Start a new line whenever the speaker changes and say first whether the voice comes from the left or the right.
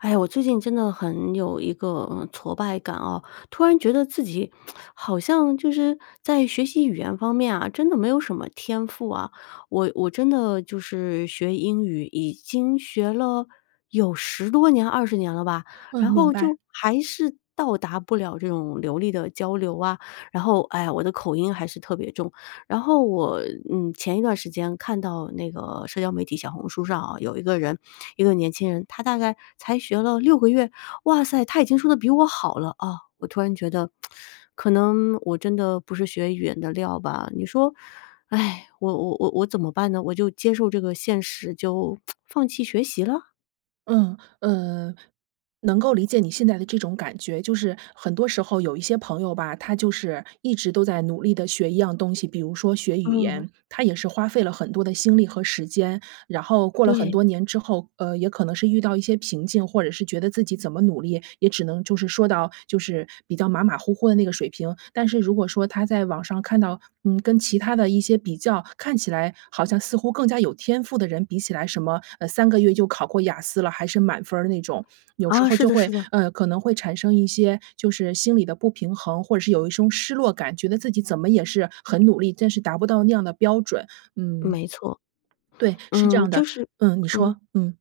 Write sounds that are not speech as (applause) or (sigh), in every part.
left: 哎呀，我最近真的很有一个，呃，挫败感哦，突然觉得自己 (tsk) 好像就是在学习语言方面啊，真的没有什么天赋啊。我我真的就是学英语，已经学了有10多年20年了吧，
right: 嗯，
left: 然
right: 明
left: 后
right: 白。
left: 就还是到达不了这种流利的交流啊。然后，唉，我的口音还是特别重。然后我，嗯，前一段时间看到那个社交媒体小红书上哦，有一个人，一个年轻人，他大概才学了6个月，哇塞，他已经说得比我好了哦，我突然觉得 (tsk) 可能我真的不是学语言的料吧。你说 (sighs) 我我我我怎么办呢？我就接受这个现实，就 (tsk) 放弃学习了？
right: 嗯，呃能够理解你现在的这种感觉，就是很多时候有一些朋友吧，他就是一直都在努力地学一样东西，比如说学语
left: 嗯。
right: 言。他也是花费了很多的心力和时间，然后过了很
left: 对。
right: 多年之后，呃，也可能是遇到一些瓶颈，或者是觉得自己怎么努力，也只能就是说到就是比较马马虎虎的那个水平。但是如果说他在网上看到，嗯，跟其他的一些比较看起来好像似乎更加有天赋的人比起来，什么，呃，3个月就考过雅思了，还是满分儿那种，有时
left: 啊，
right: 候
left: 是
right: 就
left: 的，是
right: 会
left: 的。
right: 呃，可能会产生一些就是心理的不平衡，或者是有一种失落感，觉得自己怎么也是很努力，但是达不到那样的标准。嗯。
left: 没错。
right: 对，是这
left: 嗯，
right: 样
left: 就
right: 的，
left: 是
right: 嗯，你
left: 嗯。
right: 说，嗯。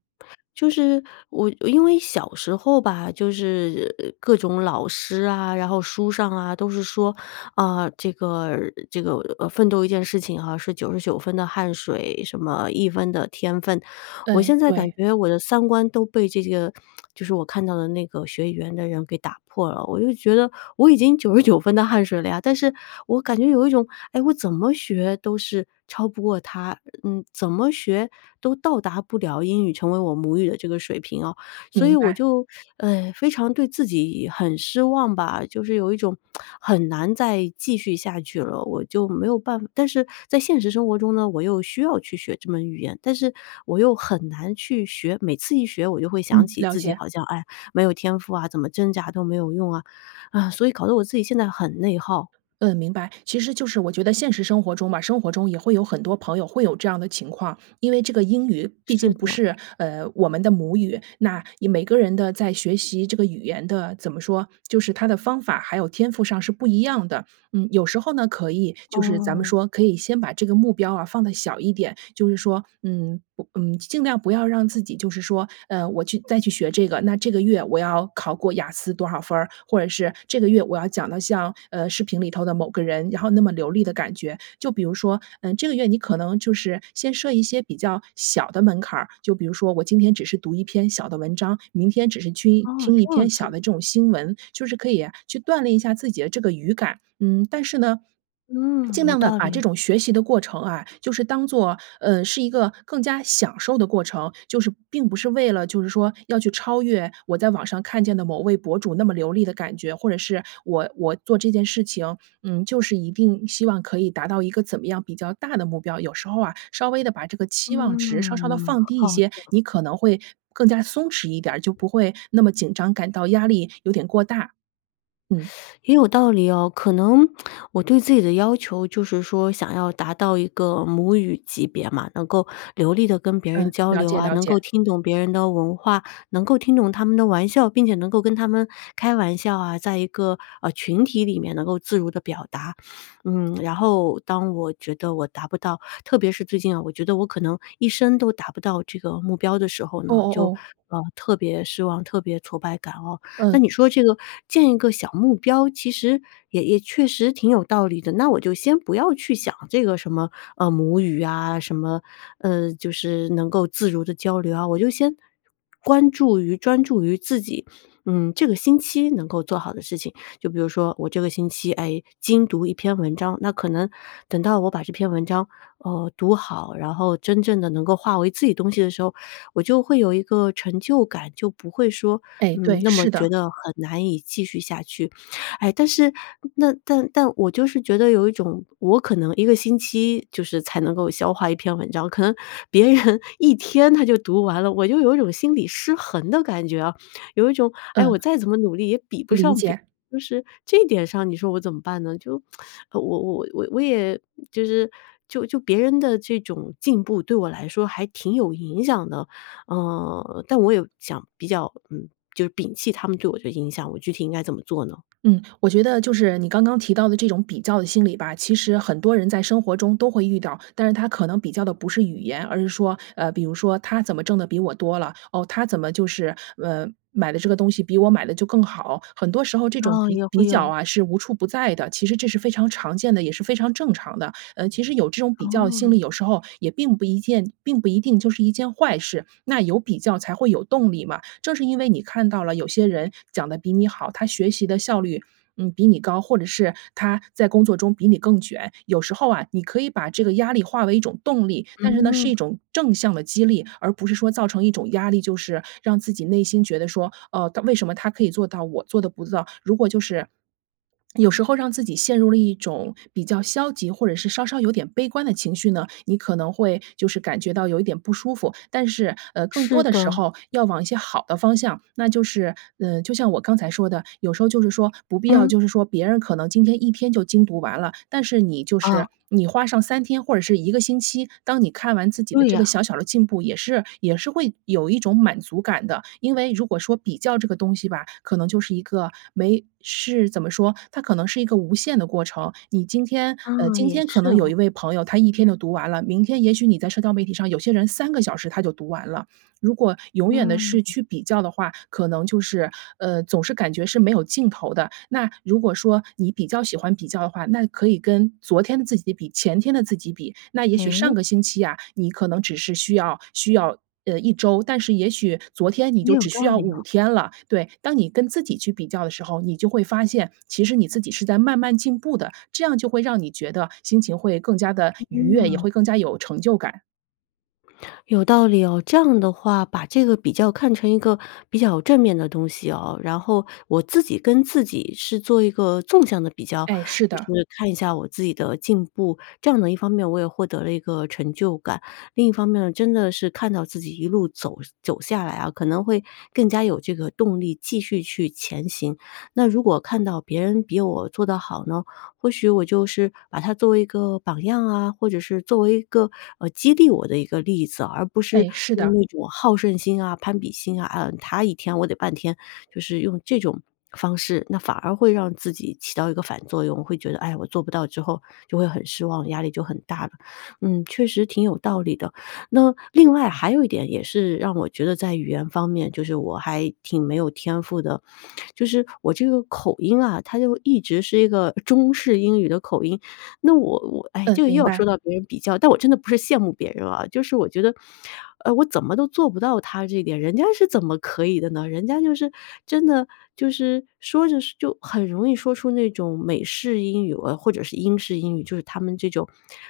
left: 就是我我因为小时候吧，就是各种老师啊，然后书上啊，都是说，啊，这个这个，呃，奋斗一件事情哈，是99分的汗水，什么1分的天份。我
right: 对，
left: 现在感
right: 对。
left: 觉我的三观都被这几个 (tsk) 就是我看到的那个学语言的人给打破了。我就觉得我已经99分的汗水了呀，但是我感觉有一种，哎，我怎么学都是超不过他，嗯，怎么学都到达不了英语成为我母语的这个水平哦。所以
right: 明
left: 我
right: 白。
left: 就，呃，非常对自己很失望吧，就是有一种 (tsk) 很难再继续下去了，我就没有办但是在现实生活中呢，我又需要去学这门语言，但是我又很难去学，每次一学我就会想
right: 嗯，
left: 起
right: 了
left: 自己
right: 解。
left: 好像：“哎，没有天赋啊，怎么挣扎都没有用啊。” (sighs) 所以搞得我自己现在很内耗。
right: 嗯，明白，其实就是我觉得现实生活中吧，生活中也会有很多朋友会有这样的情况，因为这个英语毕
left: 是
right: 竟不
left: 的。
right: 是，呃，我们的母语。那以每个人的在学习这个语言的怎么说，就是他的方法，还有天赋上是不一样的。嗯，有时候呢，可以就是咱们
left: 哦。
right: 说，可以先把这个目标啊放得小一点。就是说，嗯，不嗯，尽量不要让自己就是说，呃，我去再去学这个，那这个月我要考过雅思多少分儿，或者是这个月我要讲的像，呃，视频里头的某个人，然后那么流利的感觉。就比如说，嗯，这个月你可能就是先设一些比较小的门槛儿，就比如说我今天只是读一篇小的文章，明天只是去一
left: 哦，
right: 听一
left: 这样
right: 篇小
left: 子。
right: 的这种新闻，就是可以去锻炼一下自己的这个语感。嗯，但是呢，
left: 嗯，
right: 尽
left: 有
right: 量地
left: 道
right: 把
left: 理。
right: 这种学习的过程啊，就是当做，呃，是一个更加享受的过程，就是并不是为了就是说要去超越我在网上看见的某位博主那么流利的感觉，或者是我我做这件事情，嗯，就是一定希望可以达到一个怎么样比较大的目标。有时候啊，稍微地把这个期望值稍稍地
left: 嗯，
right: 放低一
left: 好
right: 些，
left: 的。
right: 你可能会更加松弛一点儿，就不会那么紧张，感到压力有点过大，
left: (sucks teeth)
right: 嗯。
left: 也有道理哦，可能 (tsk) 我对自己的要求就是说想要达到一个母语级别嘛，能够流利地跟别人
right: 嗯，
left: 交
right: 了
left: 流
right: 解，
left: 啊，
right: 了
left: 能
right: 解。
left: 够听懂别人的文化，能够听懂他们的玩笑，并且能够跟他们开玩笑啊，在一个，呃，群体里面能够自如地表达。嗯，然后当我觉得我达不到，特别是最近啊，我觉得我可能一生都达不到这个目标的时候
right: 哦
left: 呢，
right: 哦
left: 就，
right: 哦。
left: 呃，特别失望、特别挫败感哦。那
right: 嗯。
left: 你说这个建一个小目标，其实也也确实挺有道理的，那我就先不要去想这个什么，呃，母语啊，什么，呃，就是能够自如地交流啊，我就先关注于专注于自己，嗯，这个星期能够做好的事情。就比如说，我这个星期，哎，精读一篇文章，那可能等到我把这篇文章，呃，读好，然后真正地能够化为自己东西的时候，我就会有一个成就感，就不会说，
right: 哎，
left: 嗯，
right: 对，
left: 那么
right: 是
left: 觉
right: 的。
left: 得很难以继续下去。哎，但是那但但我就是觉得有一种，我可能1个星期就是才能够消化1篇文章，可能别人1天他就读完了。我就有一种心理失衡的感觉啊。有一种“哎，我
right: 嗯。
left: 再怎么努力也比不
right: 理
left: 上别”。
right: 解。
left: 就是这点上你说我怎么办呢？就 (sucks teeth) 我我我我也就是就就别人的这种进步对我来说还挺有影响的。呃，但我有想比较嗯，就是摒弃他们对我的影响，我具体应该怎么做呢？
right: 嗯，我觉得就是你刚刚提到的这种比较的心理吧，其实很多人在生活中都会遇到，但是他可能比较的不是语言。而是说，呃，比如说他怎么挣得比我多了，哦，他怎么就是，呃，买的这个东西比我买的就更好，很多时候这种
left: 哦，
right: 比
left: 也
right: 比
left: 会
right: 较
left: 有。
right: 啊是无处不在的。其实这是非常常见的，也是非常正常的。呃，其实有这种比较心
left: 哦。
right: 理，有时候也并不一件并不一定就是一件坏事，那有比较才会有动力嘛，正是因为你看到了有些人讲得比你好，他学习的效率，嗯，比你高，或者是他在工作中比你更卷，有时候啊，你可以把这个压力化为一种动力。但是呢，是
left: 嗯。
right: 一种正向的激励，而不是说造成一种压力，就是让自己内心觉得说，“哦，他为什么他可以做到我做得不到。”如果就是 (swallows) 有时候让自己陷入了一种比较消极，或者是稍稍有点悲观的情绪呢，你可能会就是感觉到有一点不舒服。但是，呃，更多
left: 是
right: 的时
left: 的。
right: 候要往一些好的方向，那就是嗯，就像我刚才说的，有时候就是说不必要
left: 嗯。
right: 就是说别人可能今天一天就精读完了，但是你就是，
left: 啊。
right: 你花上3天或者是1个星期。当你看完自己的
left: 对
right: 这个
left: 啊。
right: 小小的进步也是也是会有一种满足感的。因为如果说比较这个东西吧，可能就是一个没事怎么说，它可能是一个无限的过程，你今天
left: 啊，
right: 呃，今
left: 也
right: 天可
left: 是
right: 能有
left: 哦。
right: 1位朋友，他1天就读完了，明天也许你在社交媒体上有些人3个小时他就读完了。如果永远地
left: 嗯。
right: 是去比较的话，可能就是，呃，总是感觉是没有尽头的。那如果说你比较喜欢比较的话，那可以跟昨天的自己比、前天的自己比。那也许
left: 哎？
right: 上个星期啊，你可能只是需要需要，呃，1周，但是也许昨天你
left: 也
right: 就
left: 有
right: 只需
left: 道
right: 要
left: 理哦。
right: 5天了，对。当你跟自己去比较的时候，你就会发现，其实你自己是在慢慢进步的，这样就会让你觉得心情会更加地愉悦，也
left: 嗯。
right: 会更加有成就感。
left: 有道理哦，这样的话，把这个比较看成一个比较正面的东西哦，然后我自己跟自己是做一个纵向的比较，
right: 哎，是
left: 就
right: 的。
left: 是看一下我自己的进步。这样呢，一方面我也获得了一个成就感，另一方面，真的是看到自己一路走走下来啊，可能会更加有这个动力继续去前行。那如果看到别人比我做得好呢，或许我就是把他作为一个榜样啊，或者是作为一个，呃，激励我的一个例子，而不是
right: 哎，是
left: 用
right: 的。
left: 那种好胜心啊、攀比心啊，啊，他一天我得半天，就是用这种方式，那反而会让自己起到一个反作用，会觉得：“哎呀，我做不到之后就会很失望，压力就很大了。”嗯，确实挺有道理的。那另外还有一点也是让我觉得在语言方面，就是我还挺没有天赋的，就是我这个口音啊，它就一直是一个中式英语的口音。那我我唉，
right: 嗯，
left: 这个又
right: 明
left: 要说
right: 白。
left: 到别人比较但我真的不是羡慕别人啊，就是我觉得，呃，我怎么都做不到他这一点，人家是怎么可以的呢？人家就是真的，就是说着说就很容易说出那种美式英语啊，或者是英式英语，就是他们这种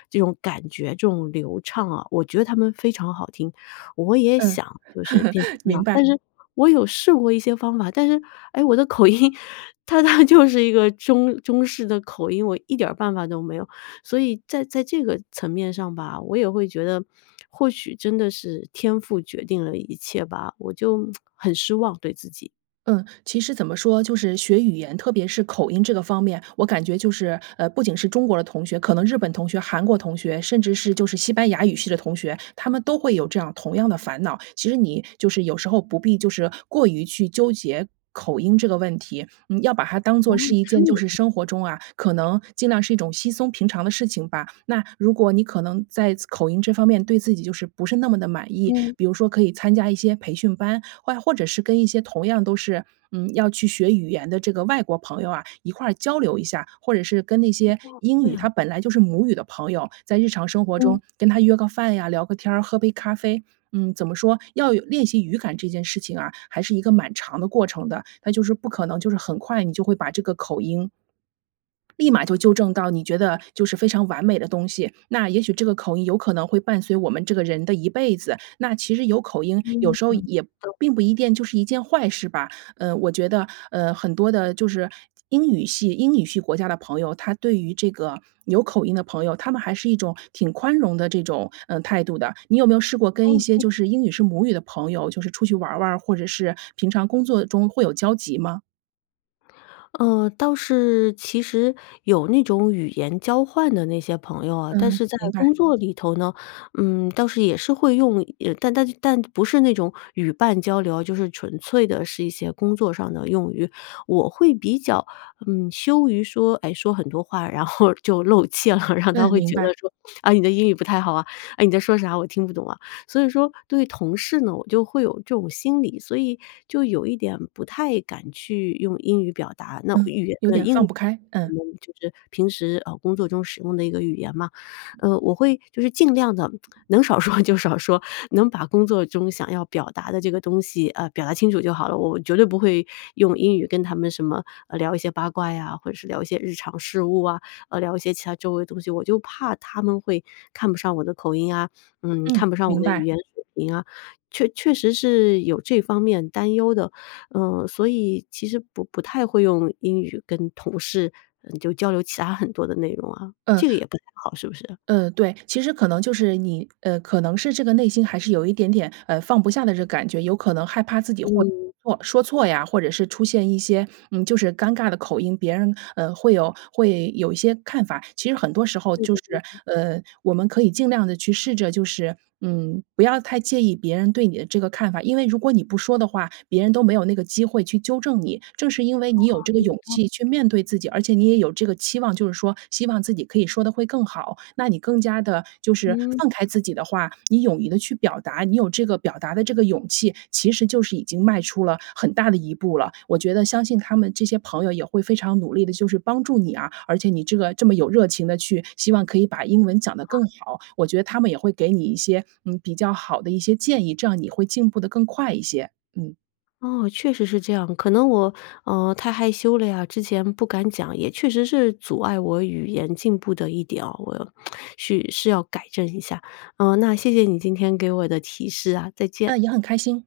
left: 这种感觉，这种流畅啊。我觉得他们非常好听，我也
right: 嗯，
left: 想就是变成
right: (chuckles)
left: 那
right: 明
left: 样，
right: 白。
left: 但是我有试过一些方法，但是，哎，我的口音它它就是一个中中式的口音，我一点儿办法都没有。所以在在这个层面上吧，我也会觉得 (smacks lips) 或许真的是天赋决定了一切吧，我就，(whistles) 很失望，对自己。
right: 嗯，其实怎么说，就是学语言，特别是口音这个方面，我感觉就是，呃，不仅是中国的同学，可能日本同学、韩国同学，甚至是就是西班牙语系的同学，他们都会有这样同样的烦恼。其实你就是有时候不必就是过于去纠结口音这个问题，嗯，要把它当
left: 哦，
right: 做是一
left: 他
right: 件
left: 们
right: 就
left: 也这
right: 是
left: 样。
right: 生活中啊，可能尽量是一种稀松平常的事情吧。那如果你可能在此口音这方面，对自己就是不是那么地满意，
left: 嗯。
right: 比如说可以参加一些培训班，外或者是跟一些同样都是，嗯，要去学语言的这个外国朋友啊一块儿交流一下。或者是跟那
left: 哦，
right: 些英
left: 这
right: 语
left: 样。
right: 它本来就是母语的朋友，在日常生活
left: 嗯。
right: 中跟他约个饭呀，聊个天儿，喝杯咖啡。嗯，怎么说，要有练习语感这件事情啊，还是一个蛮长的过程的，那就是不可能就是很快你就会把这个口音立马就纠正到你觉得就是非常完美的东西，那也许这个口音有可能会伴随我们这个人的一辈子。那其实有口音，有
left: 嗯
right: 时候也
left: (unintelligible)
right: 并不一定就是一件坏事吧。呃，我觉得呃，很多的就是英语系英语系国家的朋友，他对于这个有口音的朋友，他们还是一种挺宽容的这种，呃，态度的。你有没有试过跟一些
left: OK。
right: 就是英语是母语的朋友就是出去玩玩儿，或者是平常工作中会有交集吗？
left: 嗯，倒是其实有那种语言交换的那些朋友啊，但
right: 嗯，
left: 是在
right: 明白。
left: 工作里头呢，嗯，倒是也是会用也但但但不是那种语伴交流，就是纯粹的是一些工作上的用语，我会比较，嗯，羞于说，哎，说很多话，然后就露怯了，然后他
right: 嗯，
left: 会
right: 明
left: 觉得
right: 白。
left: 说，“啊，你的英语不太好啊”、“哎，你在说啥？我听不懂啊”。所以说对于同事呢，我就会有这种心理，所以就有一点不太敢去用英语表达，那
right: 嗯，
left: 语言
right: 有
left: 的
right: 点
left: 英
right: 放
left: 语
right: 不开，嗯。
left: 我们就是平时，啊，工作中使用的一个语言嘛。呃，我会就是尽量地 (smacks lips) 能少说就少说，能把工作中想要表达的这个东西，呃，表达清楚就好了，我绝对不会用英语跟他们什么，呃，聊一些八卦呀，或者是聊一些日常事务啊，呃，聊一些其他周围的东西，我就怕他们会看不上我的口音啊，嗯，
right: 嗯，
left: 看不上我
right: 明
left: 的语
right: 白。
left: 言水平啊，确确实是有这方面担忧的，嗯，所以其实不不太会用英语跟同事，嗯，就交流其他很多的内容啊。
right: 嗯。
left: 这个也不太好，是不是？
right: 嗯，对，其实可能就是你呃，可能是这个内心还是有一点点，呃，放不下的这个感觉，有可能害怕自己会
left: 嗯。
right: 错说错呀，或者是出现一些，嗯，就是尴尬的口音，别人，呃，会有会有一些看法。其实很多时候
left: 对，
right: 就
left: 对，
right: 是，
left: 对。
right: 呃，我们可以尽量地去试着，就是，嗯，不要太介意别人对你的这个看法。因为如果你不说的话，别人都没有那个机会去纠正你，正是因为你有
left: 啊，
right: 这个
left: 也有
right: 勇
left: 道理。
right: 气去面对自己，而且你也有这个期望，就是说希望自己可以说得会更好，那你更加地就是
left: 嗯。
right: 放开自己的话，你勇于地去表达，你有这个表达的这个勇气，其实就是已经迈出了很大的一步了。我觉得相信他们这些朋友也会非常努力地就是帮助你啊，而且你这个，这么有热情地去希望可以把英文讲得
left: 啊。
right: 更好，我觉得他们也会给你一些，嗯，比较好的一些建议，这样你会进步得更快一些，嗯。
left: 哦，确实是这样，可能我，呃，太害羞了呀，之前不敢讲，也确实是阻碍我语言进步的一点哦，我，，(smacks lips) 是是要改正一下。呃，那谢谢你今天给我的提示啊，再见。
right: 呃，也很开心。